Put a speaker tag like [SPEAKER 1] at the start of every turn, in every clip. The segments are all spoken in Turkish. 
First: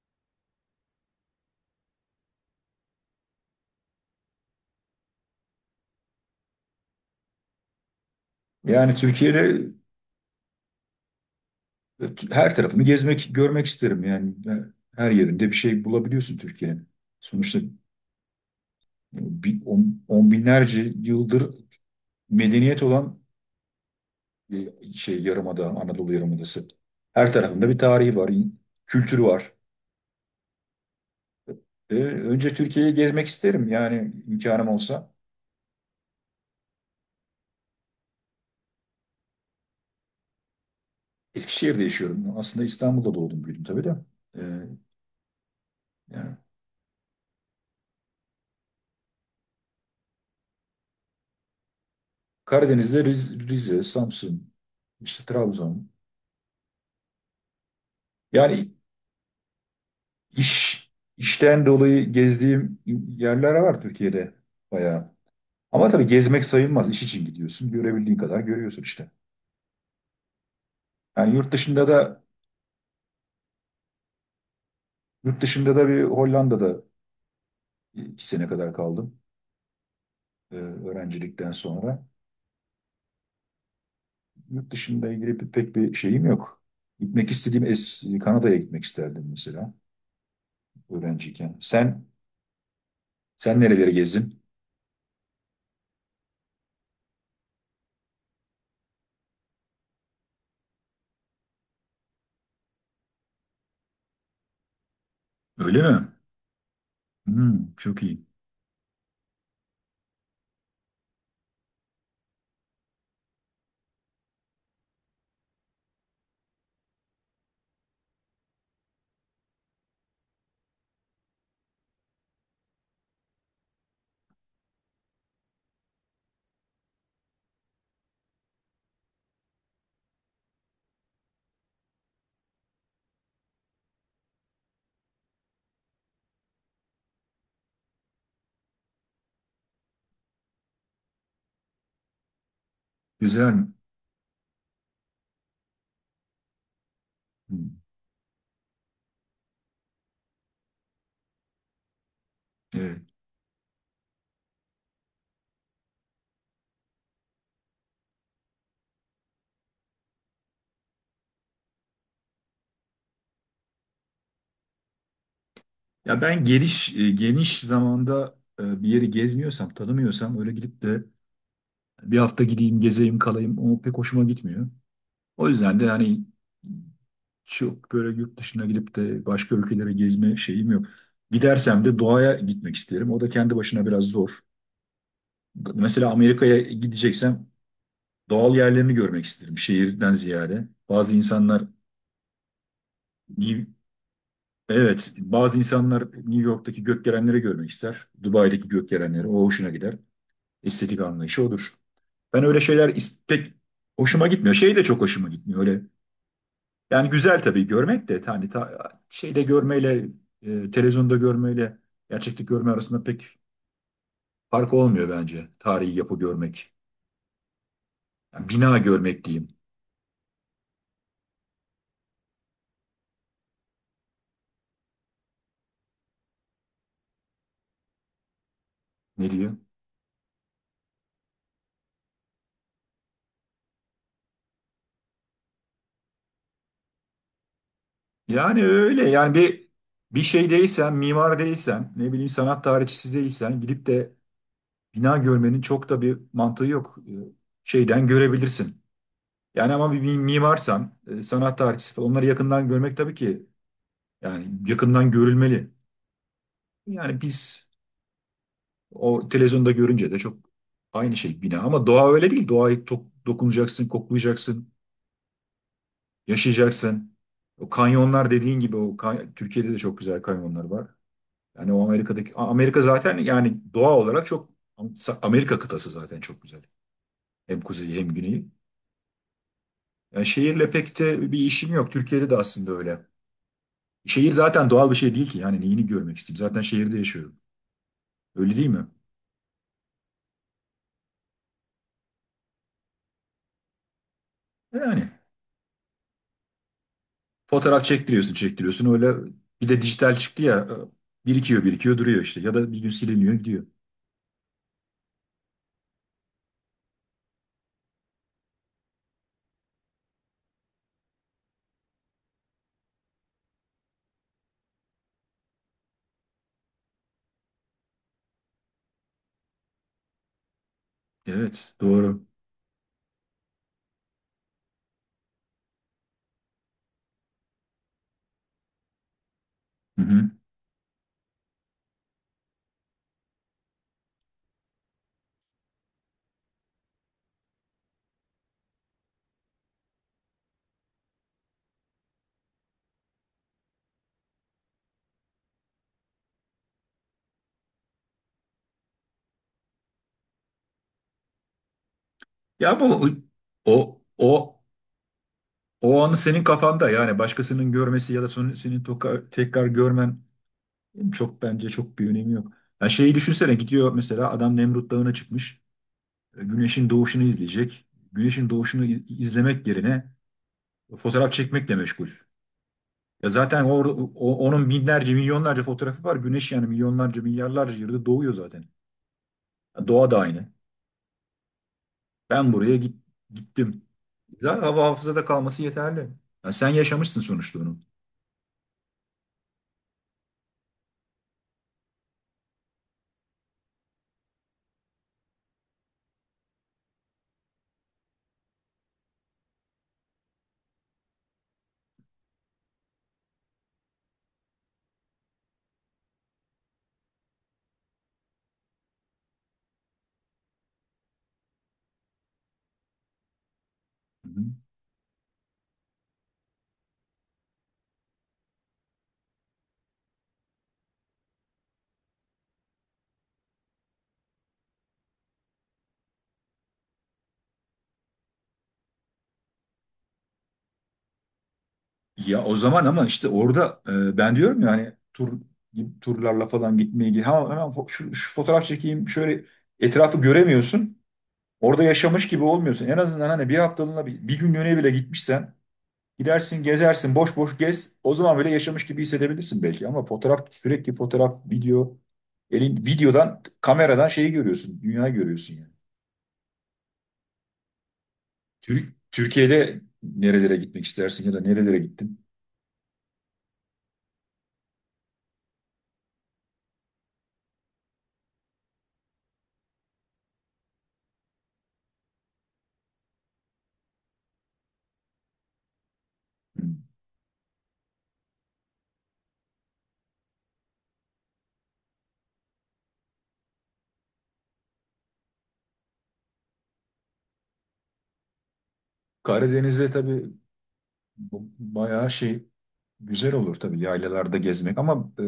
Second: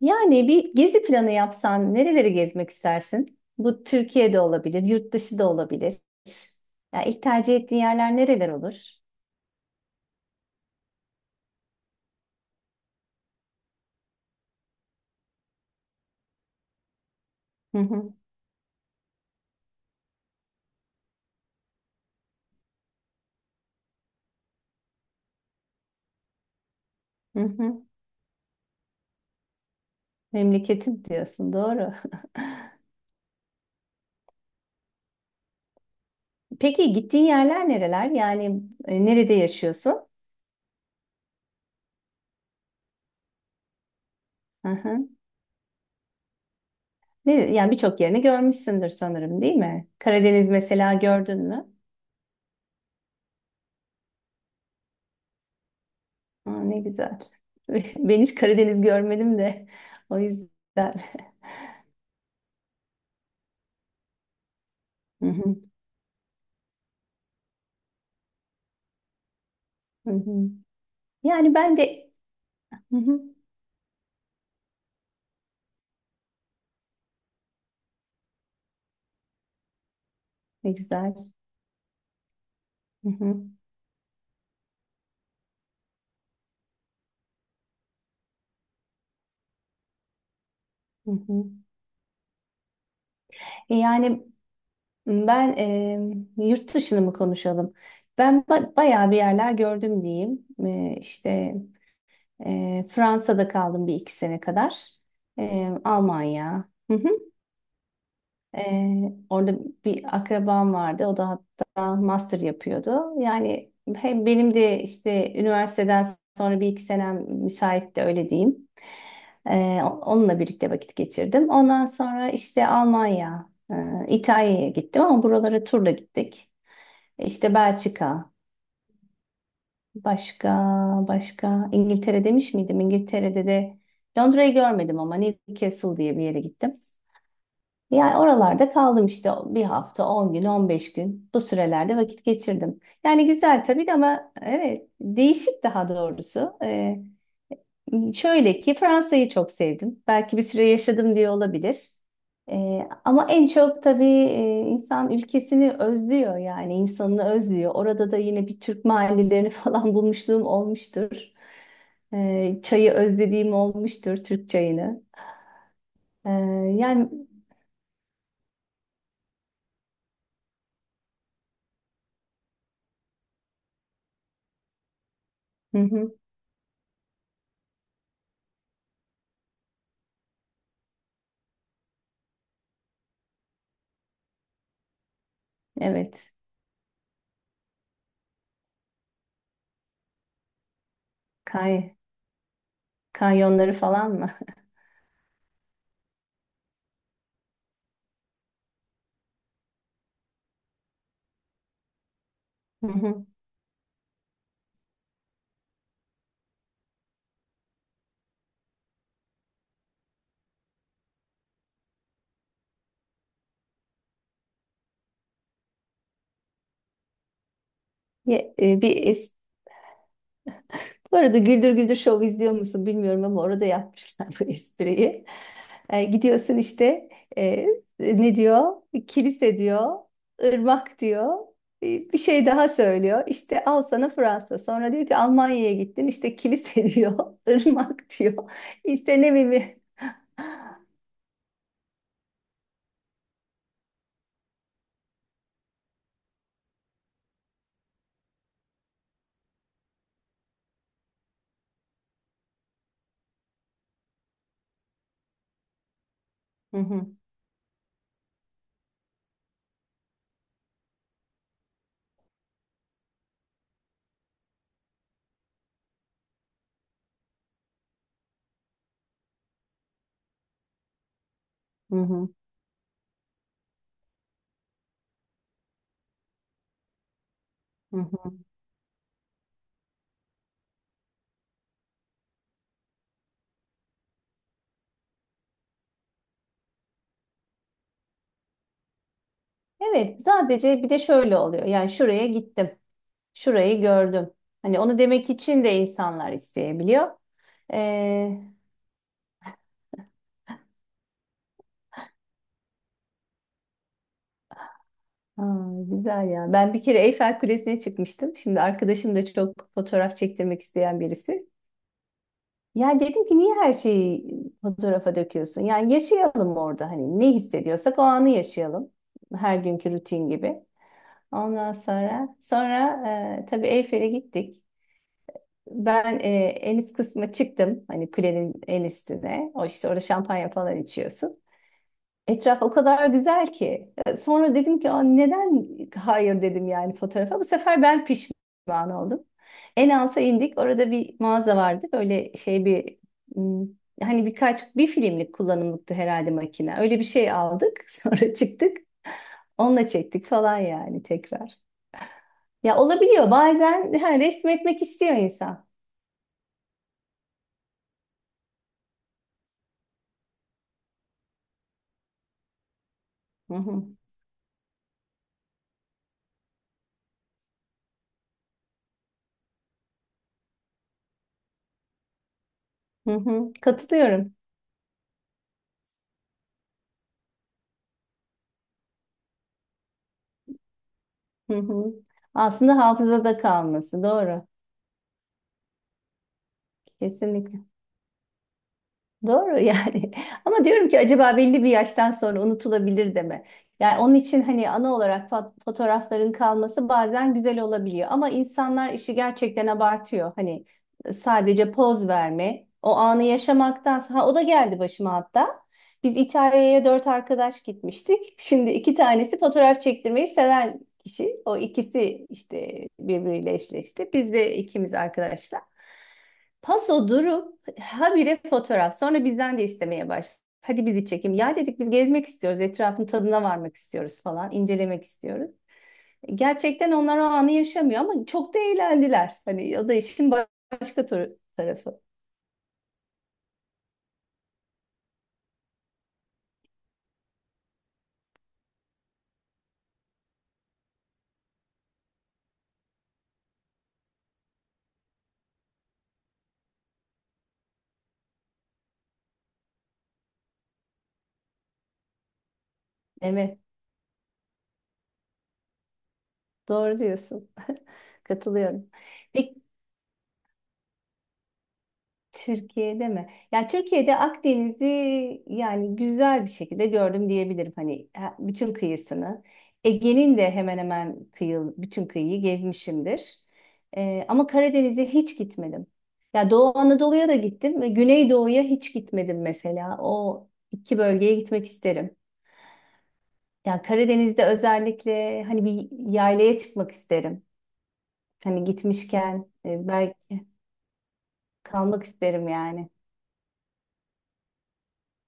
[SPEAKER 1] Yani bir gezi planı yapsan nereleri gezmek istersin? Bu Türkiye'de olabilir, yurt dışı da olabilir. Ya ilk tercih ettiğin yerler nereler olur?
[SPEAKER 2] Yani Türkiye'de her tarafını gezmek, görmek isterim. Yani her yerinde bir şey bulabiliyorsun Türkiye'nin. Sonuçta
[SPEAKER 1] Hı hı,
[SPEAKER 2] on binlerce yıldır medeniyet olan şey yarımada, Anadolu Yarımadası. Her
[SPEAKER 1] hı
[SPEAKER 2] tarafında bir
[SPEAKER 1] hı.
[SPEAKER 2] tarihi var, kültürü var.
[SPEAKER 1] Memleketim diyorsun, doğru.
[SPEAKER 2] Önce Türkiye'yi gezmek isterim yani imkanım olsa.
[SPEAKER 1] Peki gittiğin yerler nereler? Yani nerede yaşıyorsun?
[SPEAKER 2] Eskişehir'de yaşıyorum. Aslında İstanbul'da doğdum büyüdüm tabii de. E,
[SPEAKER 1] Hı hı.
[SPEAKER 2] Yani
[SPEAKER 1] Ne, yani birçok yerini görmüşsündür sanırım, değil mi? Karadeniz mesela gördün mü?
[SPEAKER 2] Karadeniz'de Rize, Samsun, işte Trabzon.
[SPEAKER 1] Aa, ne güzel. Ben hiç
[SPEAKER 2] Yani
[SPEAKER 1] Karadeniz görmedim de o
[SPEAKER 2] İş,
[SPEAKER 1] yüzden.
[SPEAKER 2] işten dolayı gezdiğim yerler var Türkiye'de bayağı.
[SPEAKER 1] Hı hı,
[SPEAKER 2] Ama tabii gezmek sayılmaz. İş için gidiyorsun. Görebildiğin kadar görüyorsun işte.
[SPEAKER 1] hı hı.
[SPEAKER 2] Yani yurt
[SPEAKER 1] Yani ben
[SPEAKER 2] dışında
[SPEAKER 1] de.
[SPEAKER 2] da
[SPEAKER 1] Hı hı.
[SPEAKER 2] yurt dışında da bir Hollanda'da 2 sene kadar kaldım
[SPEAKER 1] Ne güzel.
[SPEAKER 2] öğrencilikten sonra.
[SPEAKER 1] Hı hı,
[SPEAKER 2] Yurt dışında ilgili pek bir şeyim yok. Gitmek istediğim Kanada'ya gitmek isterdim mesela
[SPEAKER 1] hı hı.
[SPEAKER 2] öğrenciyken. Sen
[SPEAKER 1] E
[SPEAKER 2] nereleri
[SPEAKER 1] Yani
[SPEAKER 2] gezdin?
[SPEAKER 1] ben, yurt dışını mı konuşalım? Bayağı bir yerler gördüm diyeyim. İşte Fransa'da kaldım bir iki sene kadar.
[SPEAKER 2] Öyle mi?
[SPEAKER 1] Almanya. Hı hı.
[SPEAKER 2] Hmm, çok iyi.
[SPEAKER 1] Orada bir akrabam vardı. O da hatta master yapıyordu. Yani hem benim de işte üniversiteden sonra bir iki senem müsaitti öyle diyeyim. Onunla birlikte vakit geçirdim. Ondan sonra işte Almanya, İtalya'ya gittim ama buralara turla gittik. İşte Belçika, başka başka İngiltere demiş miydim? İngiltere'de de Londra'yı görmedim ama Newcastle diye bir yere gittim. Yani oralarda kaldım işte bir hafta, 10 gün, 15 gün bu sürelerde vakit geçirdim. Yani
[SPEAKER 2] Güzel.
[SPEAKER 1] güzel tabii de ama evet değişik daha doğrusu.
[SPEAKER 2] Hmm,
[SPEAKER 1] Şöyle ki Fransa'yı çok sevdim. Belki bir süre yaşadım diye olabilir.
[SPEAKER 2] evet.
[SPEAKER 1] Ama en çok tabii insan ülkesini özlüyor yani insanını özlüyor. Orada da yine bir Türk mahallelerini falan bulmuşluğum olmuştur. Çayı özlediğim olmuştur, Türk çayını.
[SPEAKER 2] Ya
[SPEAKER 1] Ee,
[SPEAKER 2] ben
[SPEAKER 1] Yani
[SPEAKER 2] geniş zamanda bir yeri gezmiyorsam, tanımıyorsam öyle gidip de bir hafta gideyim, gezeyim, kalayım o pek hoşuma gitmiyor. O
[SPEAKER 1] hı
[SPEAKER 2] yüzden de
[SPEAKER 1] hı,
[SPEAKER 2] hani çok böyle yurt dışına gidip de başka ülkelere gezme şeyim yok. Gidersem de doğaya gitmek isterim. O da kendi başına biraz zor. Mesela
[SPEAKER 1] evet.
[SPEAKER 2] Amerika'ya gideceksem doğal yerlerini görmek isterim şehirden ziyade. Bazı insanlar
[SPEAKER 1] Kay
[SPEAKER 2] New-
[SPEAKER 1] Kanyonları falan mı?
[SPEAKER 2] evet, bazı insanlar New York'taki gökdelenleri görmek ister. Dubai'deki gökdelenleri o hoşuna gider. Estetik anlayışı odur. Ben öyle
[SPEAKER 1] Hı
[SPEAKER 2] şeyler
[SPEAKER 1] hı.
[SPEAKER 2] pek hoşuma gitmiyor. Şey de çok hoşuma gitmiyor. Öyle yani güzel tabii görmek de hani şeyde görmeyle televizyonda görmeyle gerçeklik görme arasında pek fark olmuyor bence. Tarihi yapı görmek. Yani
[SPEAKER 1] Ye-
[SPEAKER 2] bina
[SPEAKER 1] e, Bir
[SPEAKER 2] görmek
[SPEAKER 1] es-
[SPEAKER 2] diyeyim.
[SPEAKER 1] Bu arada Güldür Güldür Show izliyor musun bilmiyorum ama orada yapmışlar bu espriyi. Gidiyorsun işte, e, ne diyor?
[SPEAKER 2] Ne diyor?
[SPEAKER 1] Kilise diyor, ırmak diyor. Bir şey daha söylüyor. İşte al sana Fransa. Sonra diyor ki Almanya'ya gittin. İşte kilise diyor, ırmak diyor.
[SPEAKER 2] Yani öyle
[SPEAKER 1] İşte
[SPEAKER 2] yani
[SPEAKER 1] ne
[SPEAKER 2] bir
[SPEAKER 1] bileyim.
[SPEAKER 2] bir şey değilsen, mimar değilsen, ne bileyim sanat tarihçisi değilsen gidip de bina görmenin çok da bir mantığı yok. Şeyden görebilirsin. Yani ama bir mimarsan, sanat tarihçisi falan onları yakından görmek tabii ki yani yakından görülmeli.
[SPEAKER 1] Hı hı,
[SPEAKER 2] Yani biz o televizyonda görünce de çok aynı şey bina ama doğa öyle değil. Doğayı dokunacaksın, koklayacaksın, yaşayacaksın. O kanyonlar dediğin gibi o Türkiye'de de çok güzel kanyonlar var. Yani o
[SPEAKER 1] hı hı,
[SPEAKER 2] Amerika'daki Amerika zaten yani doğa olarak çok Amerika kıtası zaten çok güzel. Hem
[SPEAKER 1] hı
[SPEAKER 2] kuzeyi hem
[SPEAKER 1] hı.
[SPEAKER 2] güneyi. Yani şehirle pek de bir işim yok. Türkiye'de de aslında öyle. Şehir zaten doğal bir şey değil ki. Yani neyini görmek isteyeyim? Zaten şehirde yaşıyorum. Öyle değil mi?
[SPEAKER 1] Evet, sadece bir de şöyle oluyor. Yani şuraya gittim. Şurayı gördüm. Hani onu
[SPEAKER 2] Yani
[SPEAKER 1] demek için de insanlar isteyebiliyor.
[SPEAKER 2] fotoğraf çektiriyorsun,
[SPEAKER 1] Ee,
[SPEAKER 2] çektiriyorsun. Öyle bir de dijital çıktı ya. Birikiyor, birikiyor, duruyor işte. Ya da bir gün siliniyor, gidiyor.
[SPEAKER 1] Aa, güzel ya. Ben bir kere Eyfel Kulesi'ne çıkmıştım. Şimdi arkadaşım da çok fotoğraf çektirmek isteyen birisi. Ya dedim ki niye her şeyi fotoğrafa döküyorsun? Yani yaşayalım orada, hani ne hissediyorsak o anı yaşayalım. Her günkü rutin gibi. Ondan
[SPEAKER 2] Evet, doğru.
[SPEAKER 1] sonra tabii Eyfel'e gittik. Ben, en üst kısma çıktım. Hani kulenin en üstüne. O işte orada
[SPEAKER 2] Hı hı.
[SPEAKER 1] şampanya falan içiyorsun. Etraf o kadar güzel ki. Sonra dedim ki, "Aa, neden hayır," dedim yani fotoğrafa. Bu sefer ben pişman oldum. En alta indik. Orada bir mağaza vardı. Böyle şey bir, hmm, hani birkaç bir filmlik kullanımlıktı herhalde makine. Öyle bir şey aldık. Sonra çıktık. Onunla çektik falan yani tekrar. Ya
[SPEAKER 2] Ya bu
[SPEAKER 1] olabiliyor. Bazen
[SPEAKER 2] o
[SPEAKER 1] ha,
[SPEAKER 2] o
[SPEAKER 1] resmetmek istiyor insan.
[SPEAKER 2] o anı senin kafanda yani başkasının görmesi ya da senin tekrar görmen çok bence çok bir önemi yok. Ya şeyi
[SPEAKER 1] Hı
[SPEAKER 2] düşünsene
[SPEAKER 1] hı.
[SPEAKER 2] gidiyor mesela adam Nemrut Dağı'na çıkmış. Güneşin doğuşunu izleyecek. Güneşin doğuşunu izlemek yerine fotoğraf çekmekle meşgul.
[SPEAKER 1] Hı
[SPEAKER 2] Ya
[SPEAKER 1] hı.
[SPEAKER 2] zaten
[SPEAKER 1] Katılıyorum.
[SPEAKER 2] onun binlerce, milyonlarca fotoğrafı var. Güneş yani milyonlarca, milyarlarca yılda doğuyor zaten. Ya doğa da aynı.
[SPEAKER 1] Hı hı.
[SPEAKER 2] Ben
[SPEAKER 1] Aslında hafızada
[SPEAKER 2] gittim.
[SPEAKER 1] kalması. Doğru.
[SPEAKER 2] Güzel hava hafızada kalması yeterli. Ya sen yaşamışsın sonuçta
[SPEAKER 1] Kesinlikle.
[SPEAKER 2] onu.
[SPEAKER 1] Doğru yani. Ama diyorum ki acaba belli bir yaştan sonra unutulabilir de mi? Yani onun için hani ana olarak fotoğrafların kalması bazen güzel olabiliyor. Ama insanlar işi gerçekten abartıyor. Hani sadece poz verme, o anı yaşamaktansa. Ha, o da geldi başıma hatta. Biz İtalya'ya dört arkadaş gitmiştik. Şimdi iki tanesi fotoğraf çektirmeyi seven kişi. O ikisi işte birbiriyle eşleşti.
[SPEAKER 2] Hı
[SPEAKER 1] Biz
[SPEAKER 2] hı.
[SPEAKER 1] de ikimiz arkadaşlar. Paso durup habire fotoğraf. Sonra bizden de istemeye baş. Hadi bizi çekim. Ya dedik biz gezmek istiyoruz. Etrafın tadına varmak istiyoruz falan. İncelemek istiyoruz. Gerçekten onlar o anı yaşamıyor ama çok da eğlendiler. Hani o da işin başka tarafı.
[SPEAKER 2] Ya o zaman ama işte orada ben diyorum ya hani turlarla falan gitmeyi hemen, hemen şu fotoğraf çekeyim şöyle etrafı göremiyorsun. Orada yaşamış gibi olmuyorsun. En azından hani bir haftalığına bir günlüğüne bile gitmişsen gidersin, gezersin, boş boş gez. O zaman böyle yaşamış gibi hissedebilirsin belki. Ama fotoğraf, sürekli fotoğraf, video, elin videodan,
[SPEAKER 1] Evet,
[SPEAKER 2] kameradan şeyi görüyorsun, dünyayı görüyorsun yani.
[SPEAKER 1] doğru diyorsun. Katılıyorum. Peki
[SPEAKER 2] Türkiye'de nerelere gitmek istersin ya da nerelere gittin?
[SPEAKER 1] Türkiye'de mi? Ya Türkiye'de Akdeniz'i yani güzel bir şekilde gördüm diyebilirim. Hani bütün kıyısını. Ege'nin de hemen hemen bütün kıyıyı gezmişimdir. Ama Karadeniz'e hiç gitmedim. Ya
[SPEAKER 2] Hmm.
[SPEAKER 1] Doğu Anadolu'ya da gittim ve Güneydoğu'ya hiç gitmedim mesela. O iki bölgeye gitmek isterim. Ya Karadeniz'de özellikle hani bir yaylaya çıkmak isterim. Hani gitmişken,
[SPEAKER 2] Karadeniz'de tabii
[SPEAKER 1] belki
[SPEAKER 2] bu
[SPEAKER 1] kalmak
[SPEAKER 2] bayağı şey
[SPEAKER 1] isterim yani.
[SPEAKER 2] güzel olur tabii yaylalarda gezmek ama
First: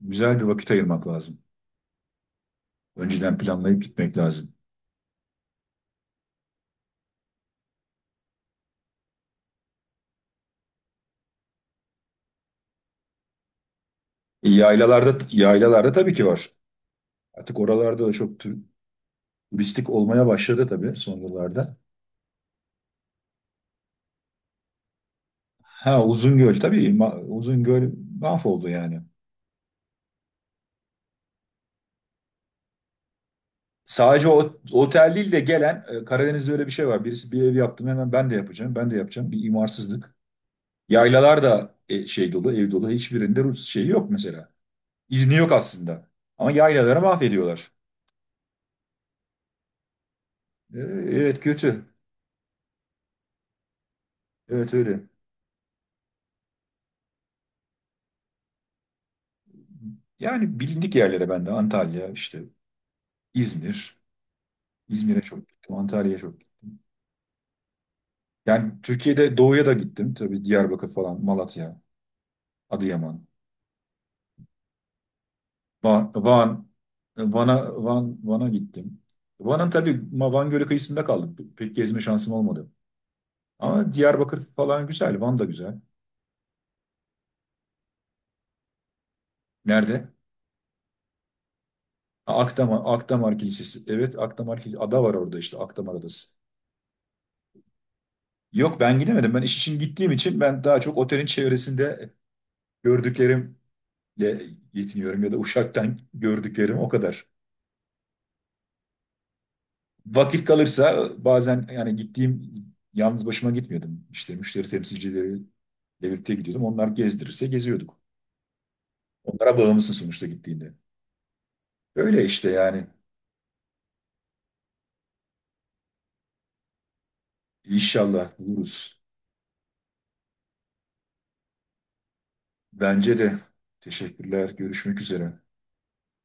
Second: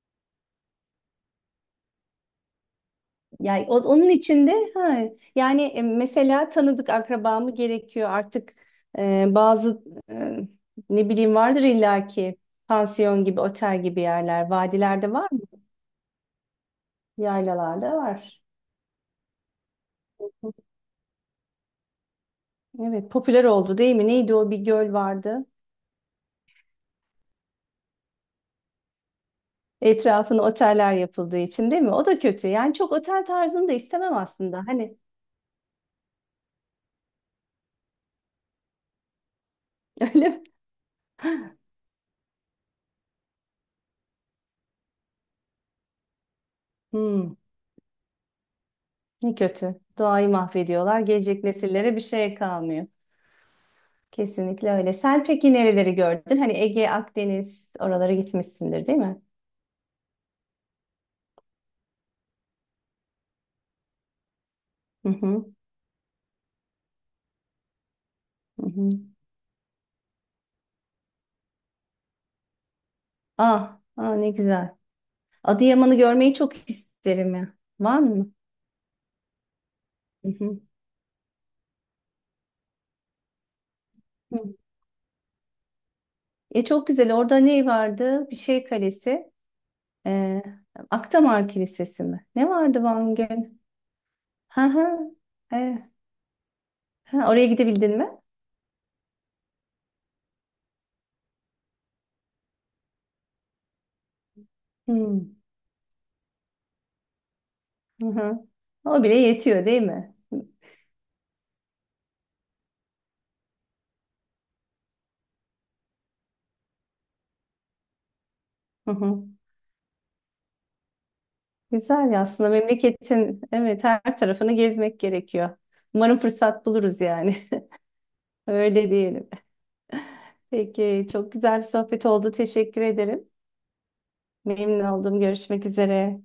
[SPEAKER 2] güzel bir vakit ayırmak lazım. Önceden
[SPEAKER 1] Yani
[SPEAKER 2] planlayıp
[SPEAKER 1] onun
[SPEAKER 2] gitmek
[SPEAKER 1] içinde,
[SPEAKER 2] lazım.
[SPEAKER 1] ha, yani, mesela tanıdık akrabamı gerekiyor artık, bazı, e, ne bileyim vardır illaki pansiyon gibi otel gibi
[SPEAKER 2] E,
[SPEAKER 1] yerler, vadilerde
[SPEAKER 2] yaylalarda
[SPEAKER 1] var mı?
[SPEAKER 2] yaylalarda tabii ki var. Artık
[SPEAKER 1] Yaylalarda
[SPEAKER 2] oralarda da çok
[SPEAKER 1] var.
[SPEAKER 2] turistik olmaya başladı tabii son yıllarda.
[SPEAKER 1] Evet, popüler oldu değil mi? Neydi, o bir göl vardı.
[SPEAKER 2] Ha Uzungöl tabii Uzungöl mahvoldu yani.
[SPEAKER 1] Etrafına oteller yapıldığı için değil mi? O da kötü. Yani çok otel tarzını da istemem
[SPEAKER 2] Sadece o
[SPEAKER 1] aslında. Hani
[SPEAKER 2] otel değil de gelen Karadeniz'de öyle bir şey var. Birisi bir ev yaptım hemen ben de yapacağım. Ben de yapacağım. Bir imarsızlık.
[SPEAKER 1] öyle mi?
[SPEAKER 2] Yaylalar da şey dolu, ev dolu. Hiçbirinde Rus şeyi yok mesela. İzni yok aslında. Ama yaylaları
[SPEAKER 1] Hmm,
[SPEAKER 2] mahvediyorlar.
[SPEAKER 1] Ne kötü. Doğayı mahvediyorlar.
[SPEAKER 2] Evet
[SPEAKER 1] Gelecek
[SPEAKER 2] kötü.
[SPEAKER 1] nesillere bir şey kalmıyor. Kesinlikle
[SPEAKER 2] Evet
[SPEAKER 1] öyle.
[SPEAKER 2] öyle.
[SPEAKER 1] Sen peki nereleri gördün? Hani Ege, Akdeniz oralara gitmişsindir, değil mi?
[SPEAKER 2] Yani bilindik yerlere ben de Antalya işte İzmir.
[SPEAKER 1] Hı
[SPEAKER 2] İzmir'e
[SPEAKER 1] hı.
[SPEAKER 2] çok gittim. Antalya'ya çok gittim.
[SPEAKER 1] Hı
[SPEAKER 2] Yani
[SPEAKER 1] hı.
[SPEAKER 2] Türkiye'de doğuya da gittim. Tabii Diyarbakır falan, Malatya, Adıyaman.
[SPEAKER 1] Ah, ah ne güzel. Adıyaman'ı
[SPEAKER 2] Van,
[SPEAKER 1] görmeyi
[SPEAKER 2] Van,
[SPEAKER 1] çok isterim ya. Van mı?
[SPEAKER 2] Van'a gittim. Van'ın tabii
[SPEAKER 1] Hı
[SPEAKER 2] Van
[SPEAKER 1] hı.
[SPEAKER 2] Gölü kıyısında kaldık. Pek gezme şansım olmadı. Ama
[SPEAKER 1] Hı.
[SPEAKER 2] Diyarbakır falan güzel, Van da güzel.
[SPEAKER 1] Çok güzel. Orada ne vardı? Bir şey kalesi.
[SPEAKER 2] Nerede?
[SPEAKER 1] Ee, Akdamar Kilisesi mi?
[SPEAKER 2] Ha,
[SPEAKER 1] Ne vardı Van
[SPEAKER 2] Akdamar
[SPEAKER 1] Gölü?
[SPEAKER 2] Kilisesi. Evet, Akdamar
[SPEAKER 1] Ha
[SPEAKER 2] Kilisesi.
[SPEAKER 1] ha.
[SPEAKER 2] Ada var orada işte,
[SPEAKER 1] E,
[SPEAKER 2] Akdamar Adası.
[SPEAKER 1] ha, Oraya gidebildin mi?
[SPEAKER 2] Yok ben gidemedim. Ben iş için gittiğim için ben daha çok otelin çevresinde gördüklerimle
[SPEAKER 1] Hı.
[SPEAKER 2] yetiniyorum ya da uçaktan gördüklerim o kadar.
[SPEAKER 1] Hı hı. O bile yetiyor, değil mi?
[SPEAKER 2] Vakit kalırsa bazen yani gittiğim yalnız başıma gitmiyordum. İşte müşteri temsilcileri devlette gidiyordum. Onlar gezdirirse geziyorduk.
[SPEAKER 1] Hı hı.
[SPEAKER 2] Onlara bağımlısın sonuçta gittiğinde.
[SPEAKER 1] Güzel ya,
[SPEAKER 2] Öyle işte
[SPEAKER 1] aslında
[SPEAKER 2] yani.
[SPEAKER 1] memleketin evet her tarafını gezmek gerekiyor. Umarım fırsat buluruz yani.
[SPEAKER 2] İnşallah
[SPEAKER 1] Öyle
[SPEAKER 2] buluruz.
[SPEAKER 1] diyelim. Peki, çok güzel bir sohbet oldu. Teşekkür
[SPEAKER 2] Bence
[SPEAKER 1] ederim.
[SPEAKER 2] de. Teşekkürler.
[SPEAKER 1] Memnun
[SPEAKER 2] Görüşmek
[SPEAKER 1] oldum.
[SPEAKER 2] üzere.
[SPEAKER 1] Görüşmek üzere.